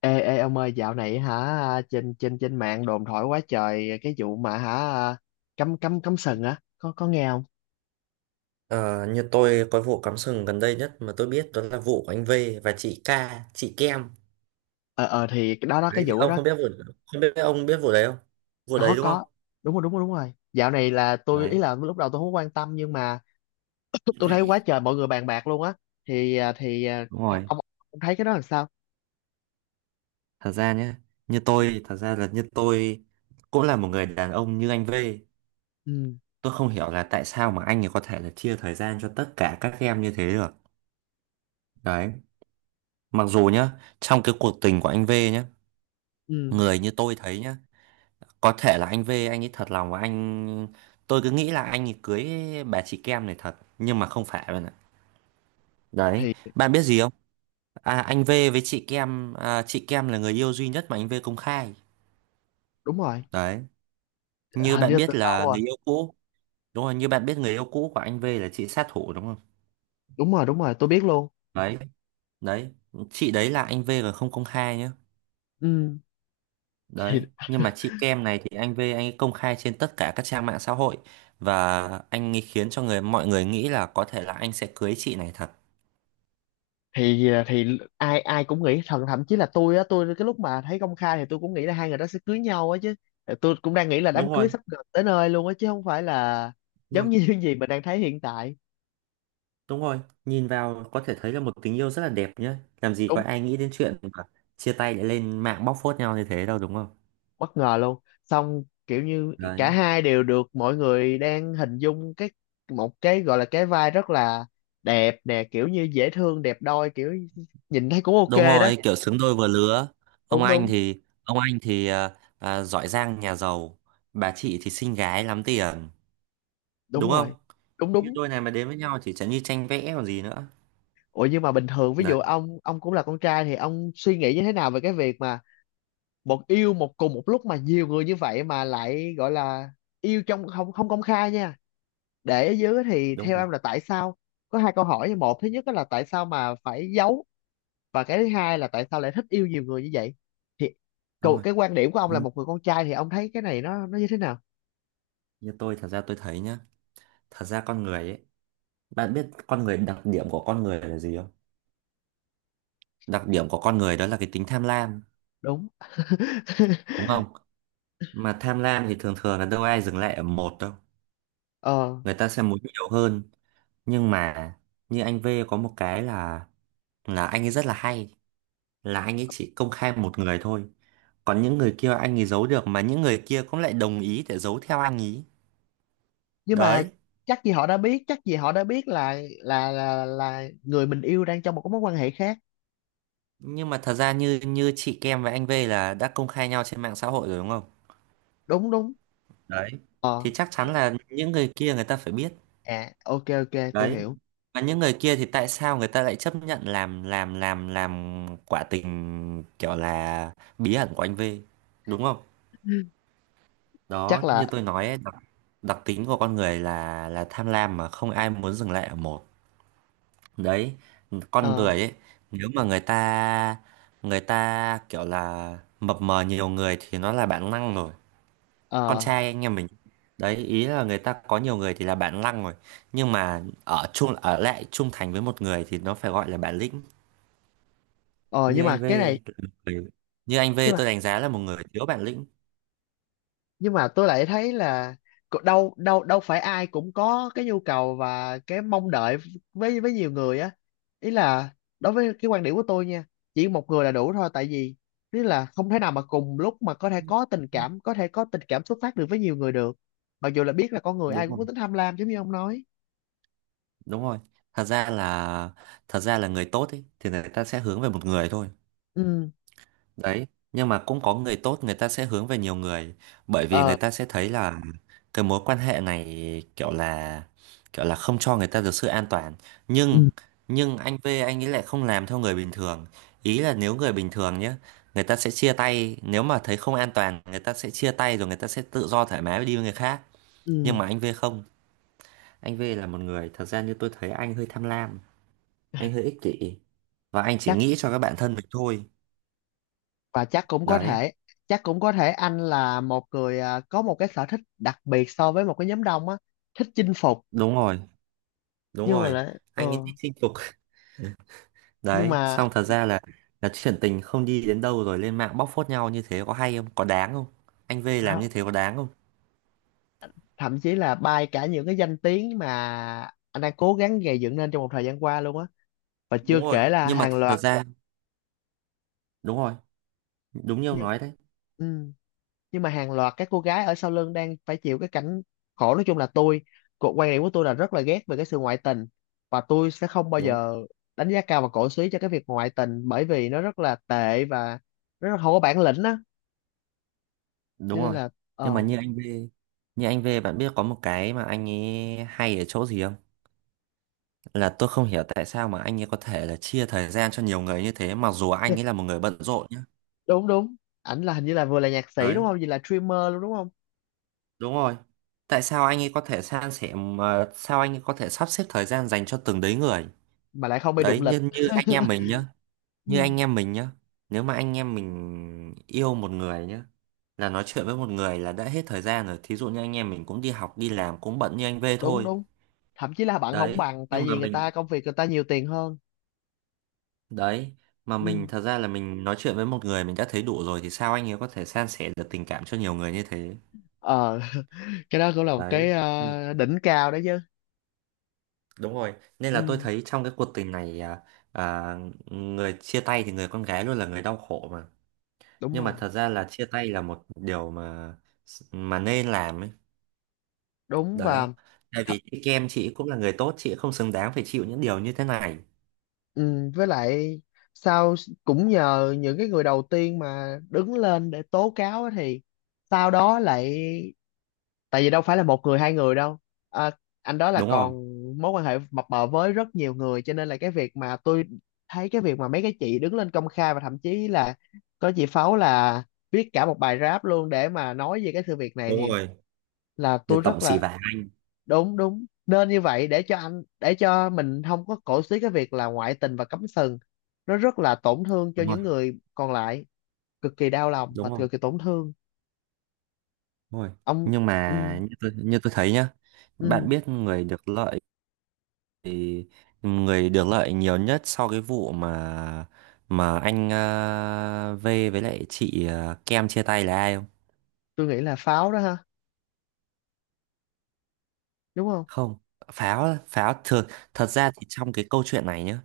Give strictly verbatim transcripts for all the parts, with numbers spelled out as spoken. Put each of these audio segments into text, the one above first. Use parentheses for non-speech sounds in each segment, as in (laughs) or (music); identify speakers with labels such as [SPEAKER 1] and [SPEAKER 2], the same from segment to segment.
[SPEAKER 1] Ê, ê ông ơi, dạo này hả trên trên trên mạng đồn thổi quá trời cái vụ mà hả cấm cấm cấm sừng á, có có nghe không?
[SPEAKER 2] Ờ, như tôi có vụ cắm sừng gần đây nhất mà tôi biết đó là vụ của anh V và chị K, chị Kem.
[SPEAKER 1] ờ ờ thì cái đó đó
[SPEAKER 2] Đấy
[SPEAKER 1] cái
[SPEAKER 2] thì
[SPEAKER 1] vụ
[SPEAKER 2] ông
[SPEAKER 1] đó.
[SPEAKER 2] không biết vụ, không biết ông biết vụ đấy không? Vụ đấy
[SPEAKER 1] Có,
[SPEAKER 2] đúng không?
[SPEAKER 1] có. Đúng rồi đúng rồi đúng rồi, dạo này là tôi, ý
[SPEAKER 2] Đấy,
[SPEAKER 1] là lúc đầu tôi không có quan tâm, nhưng mà (coughs) tôi thấy quá trời mọi người bàn bạc luôn á. Thì à, thì à,
[SPEAKER 2] đúng rồi.
[SPEAKER 1] ông, ông thấy cái đó làm sao?
[SPEAKER 2] Thật ra nhé, như tôi thật ra là, như tôi cũng là một người đàn ông như anh V.
[SPEAKER 1] Ừ.
[SPEAKER 2] Tôi không hiểu là tại sao mà anh ấy có thể là chia thời gian cho tất cả các em như thế được. Đấy, mặc dù nhá, trong cái cuộc tình của anh V nhá,
[SPEAKER 1] Ừ
[SPEAKER 2] người như tôi thấy nhá, có thể là anh V anh ấy thật lòng và anh, tôi cứ nghĩ là anh ấy cưới bà chị Kem này thật, nhưng mà không phải bạn ạ. Đấy,
[SPEAKER 1] thì
[SPEAKER 2] bạn biết gì không? à, Anh V với chị Kem, à, chị Kem là người yêu duy nhất mà anh V công khai.
[SPEAKER 1] đúng rồi.
[SPEAKER 2] Đấy, như
[SPEAKER 1] Hình như
[SPEAKER 2] bạn
[SPEAKER 1] là từ
[SPEAKER 2] biết
[SPEAKER 1] lâu
[SPEAKER 2] là
[SPEAKER 1] rồi.
[SPEAKER 2] người yêu cũ. Đúng rồi, như bạn biết người yêu cũ của anh V là chị sát thủ đúng không.
[SPEAKER 1] Đúng rồi đúng rồi, tôi biết luôn.
[SPEAKER 2] Đấy, đấy, chị đấy là anh V còn không công khai nhá.
[SPEAKER 1] Ừ.
[SPEAKER 2] Đấy, nhưng mà chị Kem này thì anh V anh ấy công khai trên tất cả các trang mạng xã hội, và anh ấy khiến cho người mọi người nghĩ là có thể là anh sẽ cưới chị này thật.
[SPEAKER 1] thì ờ, thì ai ai cũng nghĩ, thậm thậm chí là tôi á, tôi cái lúc mà thấy công khai thì tôi cũng nghĩ là hai người đó sẽ cưới nhau á chứ. Ờ, tôi cũng đang nghĩ là đám
[SPEAKER 2] Đúng
[SPEAKER 1] cưới
[SPEAKER 2] rồi,
[SPEAKER 1] sắp gần tới nơi luôn á, chứ không phải là
[SPEAKER 2] đúng
[SPEAKER 1] giống
[SPEAKER 2] rồi,
[SPEAKER 1] như (laughs) những gì mình đang thấy hiện tại.
[SPEAKER 2] đúng rồi. Nhìn vào có thể thấy là một tình yêu rất là đẹp nhá, làm gì có
[SPEAKER 1] Đúng.
[SPEAKER 2] ai nghĩ đến chuyện mà chia tay lại lên mạng bóc phốt nhau như thế đâu đúng không.
[SPEAKER 1] Bất ngờ luôn. Xong kiểu như cả
[SPEAKER 2] Đấy,
[SPEAKER 1] hai đều được mọi người đang hình dung cái một cái gọi là cái vai rất là đẹp nè, kiểu như dễ thương, đẹp đôi, kiểu nhìn thấy cũng ok
[SPEAKER 2] đúng
[SPEAKER 1] đó.
[SPEAKER 2] rồi, kiểu xứng đôi vừa lứa. Ông
[SPEAKER 1] Đúng,
[SPEAKER 2] anh
[SPEAKER 1] đúng.
[SPEAKER 2] thì ông anh thì à, à, giỏi giang nhà giàu, bà chị thì xinh gái lắm tiền,
[SPEAKER 1] Đúng
[SPEAKER 2] đúng không.
[SPEAKER 1] rồi. Đúng,
[SPEAKER 2] Như
[SPEAKER 1] đúng.
[SPEAKER 2] đôi này mà đến với nhau chỉ chẳng như tranh vẽ còn gì nữa.
[SPEAKER 1] Ủa, nhưng mà bình thường ví
[SPEAKER 2] Đấy,
[SPEAKER 1] dụ ông ông cũng là con trai thì ông suy nghĩ như thế nào về cái việc mà một yêu một cùng một lúc mà nhiều người như vậy, mà lại gọi là yêu trong không không công khai nha. Để ở dưới thì
[SPEAKER 2] đúng
[SPEAKER 1] theo
[SPEAKER 2] rồi,
[SPEAKER 1] em là tại sao? Có hai câu hỏi. Một, thứ nhất đó là tại sao mà phải giấu, và cái thứ hai là tại sao lại thích yêu nhiều người như vậy? Thì
[SPEAKER 2] đúng
[SPEAKER 1] cậu
[SPEAKER 2] rồi.
[SPEAKER 1] cái quan điểm của ông
[SPEAKER 2] Ừ,
[SPEAKER 1] là một người con trai, thì ông thấy cái này nó nó như thế nào?
[SPEAKER 2] như tôi thật ra tôi thấy nhá, thật ra con người ấy, bạn biết con người đặc điểm của con người là gì không. Đặc điểm của con người đó là cái tính tham lam,
[SPEAKER 1] Đúng. (laughs)
[SPEAKER 2] đúng không. Mà tham lam thì thường thường là đâu ai dừng lại ở một đâu,
[SPEAKER 1] Ờ,
[SPEAKER 2] người ta sẽ muốn nhiều hơn. Nhưng mà như anh V có một cái là là anh ấy rất là hay, là anh ấy chỉ công khai một người thôi, còn những người kia anh ấy giấu được mà những người kia cũng lại đồng ý để giấu theo anh ấy.
[SPEAKER 1] nhưng mà
[SPEAKER 2] Đấy,
[SPEAKER 1] chắc gì họ đã biết, chắc gì họ đã biết là là là là người mình yêu đang trong một cái mối quan hệ khác.
[SPEAKER 2] nhưng mà thật ra như như chị Kem và anh V là đã công khai nhau trên mạng xã hội rồi đúng không.
[SPEAKER 1] Đúng, đúng.
[SPEAKER 2] Đấy, thì
[SPEAKER 1] Ờ.
[SPEAKER 2] chắc chắn
[SPEAKER 1] đ-
[SPEAKER 2] là những người kia người ta phải biết.
[SPEAKER 1] À, ok, ok, tôi
[SPEAKER 2] Đấy,
[SPEAKER 1] hiểu.
[SPEAKER 2] và những người kia thì tại sao người ta lại chấp nhận làm làm làm làm quả tình kiểu là bí ẩn của anh V, đúng không.
[SPEAKER 1] Chắc
[SPEAKER 2] Đó,
[SPEAKER 1] là.
[SPEAKER 2] như tôi nói ấy, đặc, đặc tính của con người là là tham lam mà không ai muốn dừng lại ở một. Đấy, con
[SPEAKER 1] ờ
[SPEAKER 2] người ấy, nếu mà người ta, người ta kiểu là mập mờ nhiều người thì nó là bản năng rồi. Con
[SPEAKER 1] ờ
[SPEAKER 2] trai anh em mình, đấy, ý là người ta có nhiều người thì là bản lăng rồi, nhưng mà ở chung ở lại trung thành với một người thì nó phải gọi là bản lĩnh.
[SPEAKER 1] ờ
[SPEAKER 2] như
[SPEAKER 1] nhưng
[SPEAKER 2] anh
[SPEAKER 1] mà
[SPEAKER 2] V
[SPEAKER 1] cái này, nhưng
[SPEAKER 2] là một người- Như anh V
[SPEAKER 1] mà
[SPEAKER 2] tôi đánh giá là một người thiếu bản lĩnh.
[SPEAKER 1] nhưng mà tôi lại thấy là cô- đâu, đâu đâu phải ai cũng có cái nhu cầu và cái mong đợi với với nhiều người á. Ý là đối với cái quan điểm của tôi nha, chỉ một người là đủ thôi. Tại vì ý là không thể nào mà cùng lúc mà có thể có tình cảm, có thể có tình cảm xuất phát được với nhiều người được, mặc dù là biết là con người ai
[SPEAKER 2] Đúng
[SPEAKER 1] cũng
[SPEAKER 2] rồi,
[SPEAKER 1] có tính tham lam giống như ông nói.
[SPEAKER 2] đúng rồi. Thật ra là, thật ra là người tốt ấy thì người ta sẽ hướng về một người thôi.
[SPEAKER 1] Ừ.
[SPEAKER 2] Đấy, nhưng mà cũng có người tốt người ta sẽ hướng về nhiều người, bởi vì
[SPEAKER 1] Ờ.
[SPEAKER 2] người ta sẽ thấy là cái mối quan hệ này kiểu là, kiểu là không cho người ta được sự an toàn. Nhưng
[SPEAKER 1] ừ
[SPEAKER 2] nhưng anh V anh ấy lại không làm theo người bình thường. Ý là nếu người bình thường nhé, người ta sẽ chia tay, nếu mà thấy không an toàn người ta sẽ chia tay rồi người ta sẽ tự do thoải mái đi với người khác. Nhưng
[SPEAKER 1] ừ
[SPEAKER 2] mà anh V không, anh V là một người thật ra như tôi thấy anh hơi tham lam, anh hơi ích kỷ và anh chỉ
[SPEAKER 1] Chắc,
[SPEAKER 2] nghĩ cho các bạn thân mình thôi.
[SPEAKER 1] và chắc cũng có
[SPEAKER 2] Đấy,
[SPEAKER 1] thể, chắc cũng có thể anh là một người à, có một cái sở thích đặc biệt so với một cái nhóm đông á, thích chinh phục.
[SPEAKER 2] đúng rồi. Đúng
[SPEAKER 1] Nhưng mà
[SPEAKER 2] rồi,
[SPEAKER 1] lại, ờ,
[SPEAKER 2] anh ấy thích chinh phục.
[SPEAKER 1] nhưng
[SPEAKER 2] Đấy,
[SPEAKER 1] mà
[SPEAKER 2] xong thật ra là là chuyện tình không đi đến đâu rồi lên mạng bóc phốt nhau như thế có hay không, có đáng không? Anh V làm như
[SPEAKER 1] họ-
[SPEAKER 2] thế có đáng không?
[SPEAKER 1] thậm chí là bay cả những cái danh tiếng mà anh đang cố gắng gầy dựng nên trong một thời gian qua luôn á, và chưa
[SPEAKER 2] Đúng rồi,
[SPEAKER 1] kể là
[SPEAKER 2] nhưng mà
[SPEAKER 1] hàng
[SPEAKER 2] thật
[SPEAKER 1] loạt.
[SPEAKER 2] ra, đúng rồi, đúng như ông
[SPEAKER 1] Nhưng
[SPEAKER 2] nói đấy,
[SPEAKER 1] ừ, nhưng mà hàng loạt các cô gái ở sau lưng đang phải chịu cái cảnh khổ. Nói chung là tôi, cuộc quan điểm của tôi là rất là ghét về cái sự ngoại tình, và tôi sẽ không bao
[SPEAKER 2] đúng,
[SPEAKER 1] giờ đánh giá cao và cổ suý cho cái việc ngoại tình, bởi vì nó rất là tệ và nó rất không có bản lĩnh á. Cho
[SPEAKER 2] đúng
[SPEAKER 1] nên
[SPEAKER 2] rồi.
[SPEAKER 1] là
[SPEAKER 2] Nhưng mà
[SPEAKER 1] ờ.
[SPEAKER 2] như anh V, như anh V bạn biết có một cái mà anh ấy hay ở chỗ gì không? Là tôi không hiểu tại sao mà anh ấy có thể là chia thời gian cho nhiều người như thế mặc dù anh ấy
[SPEAKER 1] (laughs)
[SPEAKER 2] là một người bận rộn nhá.
[SPEAKER 1] Đúng, đúng. Ảnh là hình như là vừa là nhạc sĩ đúng
[SPEAKER 2] Đấy,
[SPEAKER 1] không, vừa là streamer luôn đúng không?
[SPEAKER 2] đúng rồi. Tại sao anh ấy có thể san sẻ mà sao anh ấy có thể sắp xếp thời gian dành cho từng đấy người?
[SPEAKER 1] Mà lại không bị đụng
[SPEAKER 2] Đấy,
[SPEAKER 1] lịch.
[SPEAKER 2] như, như anh em
[SPEAKER 1] (laughs)
[SPEAKER 2] mình nhá,
[SPEAKER 1] Ừ,
[SPEAKER 2] như anh em mình nhá. Nếu mà anh em mình yêu một người nhá, là nói chuyện với một người là đã hết thời gian rồi. Thí dụ như anh em mình cũng đi học, đi làm, cũng bận như anh V
[SPEAKER 1] đúng,
[SPEAKER 2] thôi.
[SPEAKER 1] đúng. Thậm chí là bạn không
[SPEAKER 2] Đấy,
[SPEAKER 1] bằng, tại
[SPEAKER 2] nhưng mà
[SPEAKER 1] vì người
[SPEAKER 2] mình,
[SPEAKER 1] ta công việc người ta nhiều tiền hơn.
[SPEAKER 2] đấy, mà mình
[SPEAKER 1] Ừ.
[SPEAKER 2] thật ra là mình nói chuyện với một người mình đã thấy đủ rồi thì sao anh ấy có thể san sẻ được tình cảm cho nhiều người như thế?
[SPEAKER 1] Ờ. (laughs) Cái đó cũng là một cái
[SPEAKER 2] Đấy,
[SPEAKER 1] ờ, đỉnh cao đấy chứ.
[SPEAKER 2] đúng rồi, nên là tôi
[SPEAKER 1] Ừ,
[SPEAKER 2] thấy trong cái cuộc tình này à, à, người chia tay thì người con gái luôn là người đau khổ mà.
[SPEAKER 1] đúng
[SPEAKER 2] Nhưng mà
[SPEAKER 1] rồi.
[SPEAKER 2] thật ra là chia tay là một điều mà mà nên làm ấy.
[SPEAKER 1] Đúng. Và
[SPEAKER 2] Đấy, tại
[SPEAKER 1] th-
[SPEAKER 2] vì chị Kem chị cũng là người tốt, chị không xứng đáng phải chịu những điều như thế này.
[SPEAKER 1] ừ, với lại sau, cũng nhờ những cái người đầu tiên mà đứng lên để tố cáo á, thì sau đó lại, tại vì đâu phải là một người, hai người đâu, à, anh đó là
[SPEAKER 2] Đúng rồi,
[SPEAKER 1] còn mối quan hệ mập mờ với rất nhiều người. Cho nên là cái việc mà tôi thấy cái việc mà mấy cái chị đứng lên công khai, và thậm chí là có chị Pháo là viết cả một bài rap luôn để mà nói về cái sự việc này,
[SPEAKER 2] đúng
[SPEAKER 1] thì
[SPEAKER 2] rồi.
[SPEAKER 1] là
[SPEAKER 2] Để
[SPEAKER 1] tôi
[SPEAKER 2] tổng
[SPEAKER 1] rất
[SPEAKER 2] xì
[SPEAKER 1] là
[SPEAKER 2] vả.
[SPEAKER 1] đúng, đúng, nên như vậy. Để cho anh, để cho mình không có cổ xí cái việc là ngoại tình và cấm sừng, nó rất là tổn thương cho
[SPEAKER 2] Đúng rồi,
[SPEAKER 1] những người còn lại, cực kỳ đau lòng và
[SPEAKER 2] đúng rồi,
[SPEAKER 1] cực kỳ tổn thương.
[SPEAKER 2] đúng rồi.
[SPEAKER 1] Ông.
[SPEAKER 2] Nhưng mà
[SPEAKER 1] Ừ,
[SPEAKER 2] như tôi, như tôi thấy nhá, bạn
[SPEAKER 1] ừ,
[SPEAKER 2] biết người được lợi, thì người được lợi nhiều nhất sau cái vụ mà mà anh ờ, V với lại chị ờ, Kem chia tay là ai không?
[SPEAKER 1] tôi nghĩ là Pháo đó ha, đúng không?
[SPEAKER 2] Không, Pháo Pháo thật, thật ra thì trong cái câu chuyện này nhá,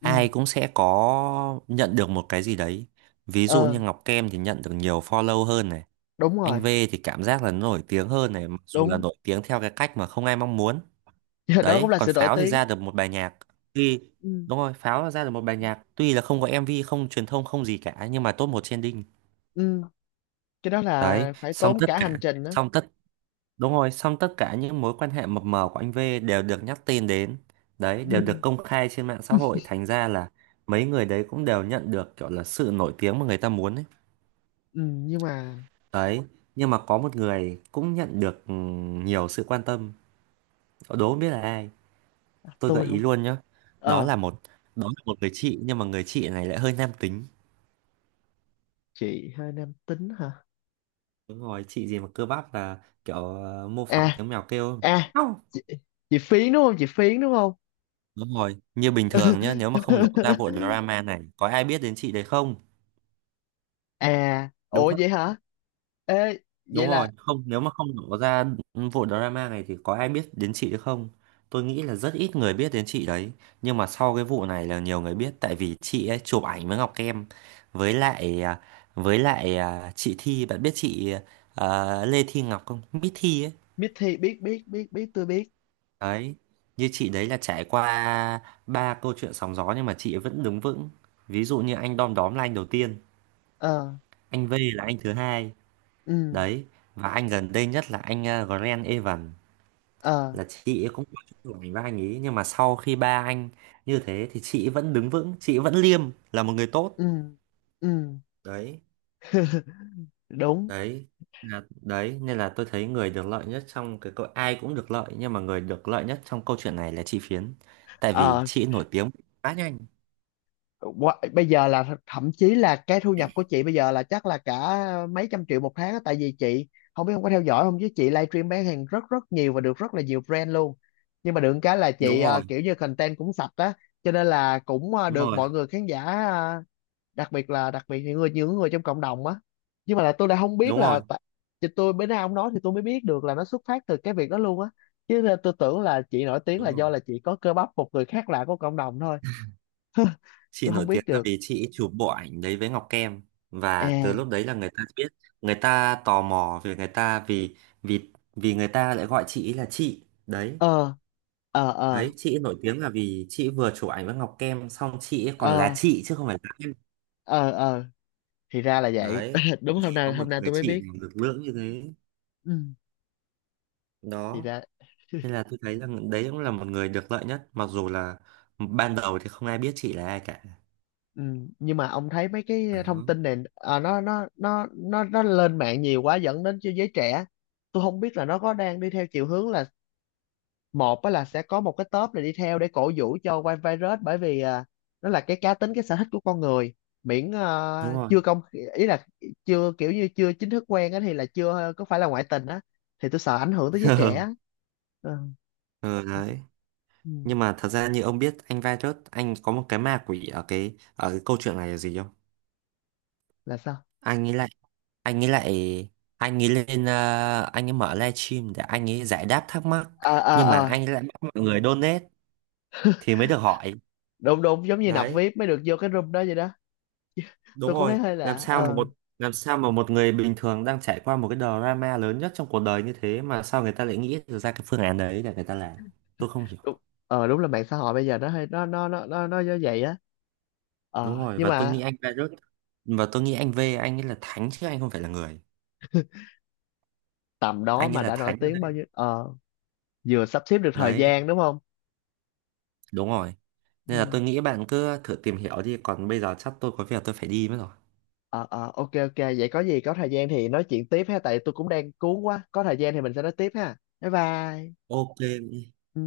[SPEAKER 1] Ừ.
[SPEAKER 2] ai cũng sẽ có nhận được một cái gì đấy. Ví dụ
[SPEAKER 1] Ờ.
[SPEAKER 2] như Ngọc Kem thì nhận được nhiều follow hơn này,
[SPEAKER 1] Đúng
[SPEAKER 2] anh V
[SPEAKER 1] rồi.
[SPEAKER 2] thì cảm giác là nổi tiếng hơn này, mặc dù là
[SPEAKER 1] Đúng.
[SPEAKER 2] nổi tiếng theo cái cách mà không ai mong muốn.
[SPEAKER 1] (laughs) Đó cũng
[SPEAKER 2] Đấy,
[SPEAKER 1] là
[SPEAKER 2] còn
[SPEAKER 1] sự nổi
[SPEAKER 2] Pháo thì
[SPEAKER 1] tiếng.
[SPEAKER 2] ra được một bài nhạc tuy,
[SPEAKER 1] Ừ.
[SPEAKER 2] đúng rồi, Pháo là ra được một bài nhạc tuy là không có em vê không truyền thông không gì cả nhưng mà top một trending.
[SPEAKER 1] Ừ, cái đó
[SPEAKER 2] Đấy,
[SPEAKER 1] là phải
[SPEAKER 2] xong
[SPEAKER 1] tốn
[SPEAKER 2] tất
[SPEAKER 1] cả
[SPEAKER 2] cả
[SPEAKER 1] hành trình đó.
[SPEAKER 2] xong tất đúng rồi, xong tất cả những mối quan hệ mập mờ của anh V đều được nhắc tên đến. Đấy,
[SPEAKER 1] Ừ.
[SPEAKER 2] đều được công khai trên mạng xã hội, thành ra là mấy người đấy cũng đều nhận được kiểu là sự nổi tiếng mà người ta muốn ấy.
[SPEAKER 1] Ừ, nhưng mà
[SPEAKER 2] Đấy, nhưng mà có một người cũng nhận được ừ, nhiều sự quan tâm, đố không biết là ai, tôi gợi
[SPEAKER 1] tôi
[SPEAKER 2] ý
[SPEAKER 1] không.
[SPEAKER 2] luôn nhá. Đó
[SPEAKER 1] Ờ,
[SPEAKER 2] là một, đó là một người chị nhưng mà người chị này lại hơi nam tính.
[SPEAKER 1] chị hơi nam tính hả?
[SPEAKER 2] Đúng rồi, chị gì mà cơ bắp là kiểu ờ, mô phỏng
[SPEAKER 1] À,
[SPEAKER 2] tiếng mèo kêu.
[SPEAKER 1] à,
[SPEAKER 2] Không.
[SPEAKER 1] chị, chị Phiến đúng không, chị Phiến đúng không?
[SPEAKER 2] Đúng rồi, như bình thường nhá, nếu mà không nổ ra vụ
[SPEAKER 1] (laughs)
[SPEAKER 2] drama này có ai biết đến chị đấy không?
[SPEAKER 1] À,
[SPEAKER 2] Đúng.
[SPEAKER 1] ủa vậy hả? Ê,
[SPEAKER 2] Đúng
[SPEAKER 1] vậy
[SPEAKER 2] rồi,
[SPEAKER 1] là
[SPEAKER 2] không, nếu mà không đổ ra vụ drama này thì có ai biết đến chị nữa không? Tôi nghĩ là rất ít người biết đến chị đấy. Nhưng mà sau cái vụ này là nhiều người biết tại vì chị ấy chụp ảnh với Ngọc Em với lại à, với lại à, chị Thi, bạn biết chị à, Lê Thi Ngọc không? Miss Thi ấy.
[SPEAKER 1] Mithy, biết biết biết biết, tôi biết.
[SPEAKER 2] Đấy, như chị đấy là trải qua ba câu chuyện sóng gió nhưng mà chị ấy vẫn đứng vững. Ví dụ như anh Đom Đóm là anh đầu tiên,
[SPEAKER 1] Ờ.
[SPEAKER 2] anh V là anh thứ hai.
[SPEAKER 1] Ừ.
[SPEAKER 2] Đấy, và anh gần đây nhất là anh à, Grant Evan.
[SPEAKER 1] Ờ.
[SPEAKER 2] Là chị ấy cũng có chung tuổi với anh ấy nhưng mà sau khi ba anh như thế thì chị ấy vẫn đứng vững, chị ấy vẫn liêm, là một người tốt.
[SPEAKER 1] ừ ừ
[SPEAKER 2] Đấy,
[SPEAKER 1] (laughs) Đúng.
[SPEAKER 2] đấy, là đấy nên là tôi thấy người được lợi nhất trong cái câu, ai cũng được lợi nhưng mà người được lợi nhất trong câu chuyện này là chị Phiến, tại vì
[SPEAKER 1] Ờ.
[SPEAKER 2] chị ấy nổi tiếng quá nhanh.
[SPEAKER 1] Qua- bây giờ là thậm chí là cái thu nhập của chị bây giờ là chắc là cả mấy trăm triệu một tháng á, tại vì chị không biết không có theo dõi không, chứ chị livestream bán hàng rất rất nhiều và được rất là nhiều brand luôn. Nhưng mà được cái là chị
[SPEAKER 2] Đúng
[SPEAKER 1] ờ,
[SPEAKER 2] rồi,
[SPEAKER 1] kiểu như content cũng sạch á, cho nên là cũng ờ,
[SPEAKER 2] đúng
[SPEAKER 1] được
[SPEAKER 2] rồi,
[SPEAKER 1] mọi người khán giả ờ, đặc biệt là đặc biệt những người, những người trong cộng đồng á. Nhưng mà là tôi lại không biết
[SPEAKER 2] đúng rồi,
[SPEAKER 1] là tại- chị, tôi bữa nay ông nói thì tôi mới biết được là nó xuất phát từ cái việc đó luôn á, chứ là tôi tưởng là chị nổi tiếng là
[SPEAKER 2] đúng rồi,
[SPEAKER 1] do là chị có cơ bắp, một người khác lạ của cộng đồng thôi.
[SPEAKER 2] chị
[SPEAKER 1] Tôi không
[SPEAKER 2] nổi
[SPEAKER 1] biết
[SPEAKER 2] tiếng là
[SPEAKER 1] được.
[SPEAKER 2] vì chị chụp bộ ảnh đấy với Ngọc Kem và từ
[SPEAKER 1] À.
[SPEAKER 2] lúc đấy là người ta biết, người ta tò mò về người ta vì vì vì người ta lại gọi chị ấy là chị đấy.
[SPEAKER 1] Ờ. ờ ờ
[SPEAKER 2] Đấy, chị nổi tiếng là vì chị vừa chụp ảnh với Ngọc Kem xong chị ấy còn là
[SPEAKER 1] ờ
[SPEAKER 2] chị chứ không phải là em.
[SPEAKER 1] ờ ờ thì ra là vậy.
[SPEAKER 2] Đấy,
[SPEAKER 1] (laughs) Đúng,
[SPEAKER 2] gì
[SPEAKER 1] hôm
[SPEAKER 2] có
[SPEAKER 1] nay
[SPEAKER 2] một
[SPEAKER 1] hôm nay
[SPEAKER 2] người
[SPEAKER 1] tôi mới
[SPEAKER 2] chị
[SPEAKER 1] biết.
[SPEAKER 2] nào lực lưỡng như thế.
[SPEAKER 1] Ừ. Thì
[SPEAKER 2] Đó,
[SPEAKER 1] ra.
[SPEAKER 2] nên là tôi thấy rằng đấy cũng là một người được lợi nhất, mặc dù là ban đầu thì không ai biết chị là ai cả.
[SPEAKER 1] Ừ, nhưng mà ông thấy mấy cái thông
[SPEAKER 2] Đó,
[SPEAKER 1] tin này à, nó nó nó nó nó lên mạng nhiều quá, dẫn đến cho giới trẻ, tôi không biết là nó có đang đi theo chiều hướng là một á, là sẽ có một cái top này đi theo để cổ vũ cho White Virus, bởi vì à, nó là cái cá tính, cái sở thích của con người, miễn à,
[SPEAKER 2] đúng rồi.
[SPEAKER 1] chưa công, ý là chưa kiểu như chưa chính thức quen á, thì là chưa à, có phải là ngoại tình á, thì tôi sợ ảnh hưởng tới giới trẻ á.
[SPEAKER 2] (laughs)
[SPEAKER 1] Ờ,
[SPEAKER 2] Ừ, đấy.
[SPEAKER 1] ừ,
[SPEAKER 2] Nhưng mà thật ra như ông biết anh Virus, anh có một cái ma quỷ ở cái ở cái câu chuyện này là gì không?
[SPEAKER 1] là sao?
[SPEAKER 2] anh ấy lại anh ấy lại anh ấy lên ờ, anh ấy mở livestream để anh ấy giải đáp thắc mắc,
[SPEAKER 1] À,
[SPEAKER 2] nhưng mà
[SPEAKER 1] à, à,
[SPEAKER 2] anh ấy lại bắt mọi người donate thì mới được hỏi.
[SPEAKER 1] đúng, đúng, giống như nạp
[SPEAKER 2] Đấy,
[SPEAKER 1] vip mới được vô cái room đó vậy đó. Tôi
[SPEAKER 2] đúng
[SPEAKER 1] cũng thấy
[SPEAKER 2] rồi.
[SPEAKER 1] hơi
[SPEAKER 2] Làm
[SPEAKER 1] lạ,
[SPEAKER 2] sao mà
[SPEAKER 1] ờ,
[SPEAKER 2] một, làm sao mà một người bình thường đang trải qua một cái drama lớn nhất trong cuộc đời như thế mà sao người ta lại nghĩ được ra cái phương án đấy để người ta làm? Tôi không hiểu.
[SPEAKER 1] đúng. Ờ, đúng là mạng xã hội bây giờ nó hơi, nó nó nó nó nó như vậy á. Ờ,
[SPEAKER 2] Đúng rồi,
[SPEAKER 1] nhưng
[SPEAKER 2] và tôi
[SPEAKER 1] mà
[SPEAKER 2] nghĩ anh Virus, và tôi nghĩ anh V anh ấy là thánh chứ anh không phải là người.
[SPEAKER 1] tầm đó
[SPEAKER 2] Anh ấy
[SPEAKER 1] mà
[SPEAKER 2] là
[SPEAKER 1] đã nổi
[SPEAKER 2] thánh rồi
[SPEAKER 1] tiếng bao
[SPEAKER 2] đấy.
[SPEAKER 1] nhiêu, ờ, vừa sắp xếp được thời
[SPEAKER 2] Đấy,
[SPEAKER 1] gian đúng không?
[SPEAKER 2] đúng rồi, nên là
[SPEAKER 1] Ừ.
[SPEAKER 2] tôi nghĩ bạn cứ thử tìm hiểu đi còn bây giờ chắc tôi có việc tôi phải đi mất rồi.
[SPEAKER 1] Ờ, ờ, ok, ok, vậy có gì có thời gian thì nói chuyện tiếp ha, tại tôi cũng đang cuốn quá, có thời gian thì mình sẽ nói tiếp ha, bye bye.
[SPEAKER 2] OK.
[SPEAKER 1] Ừ.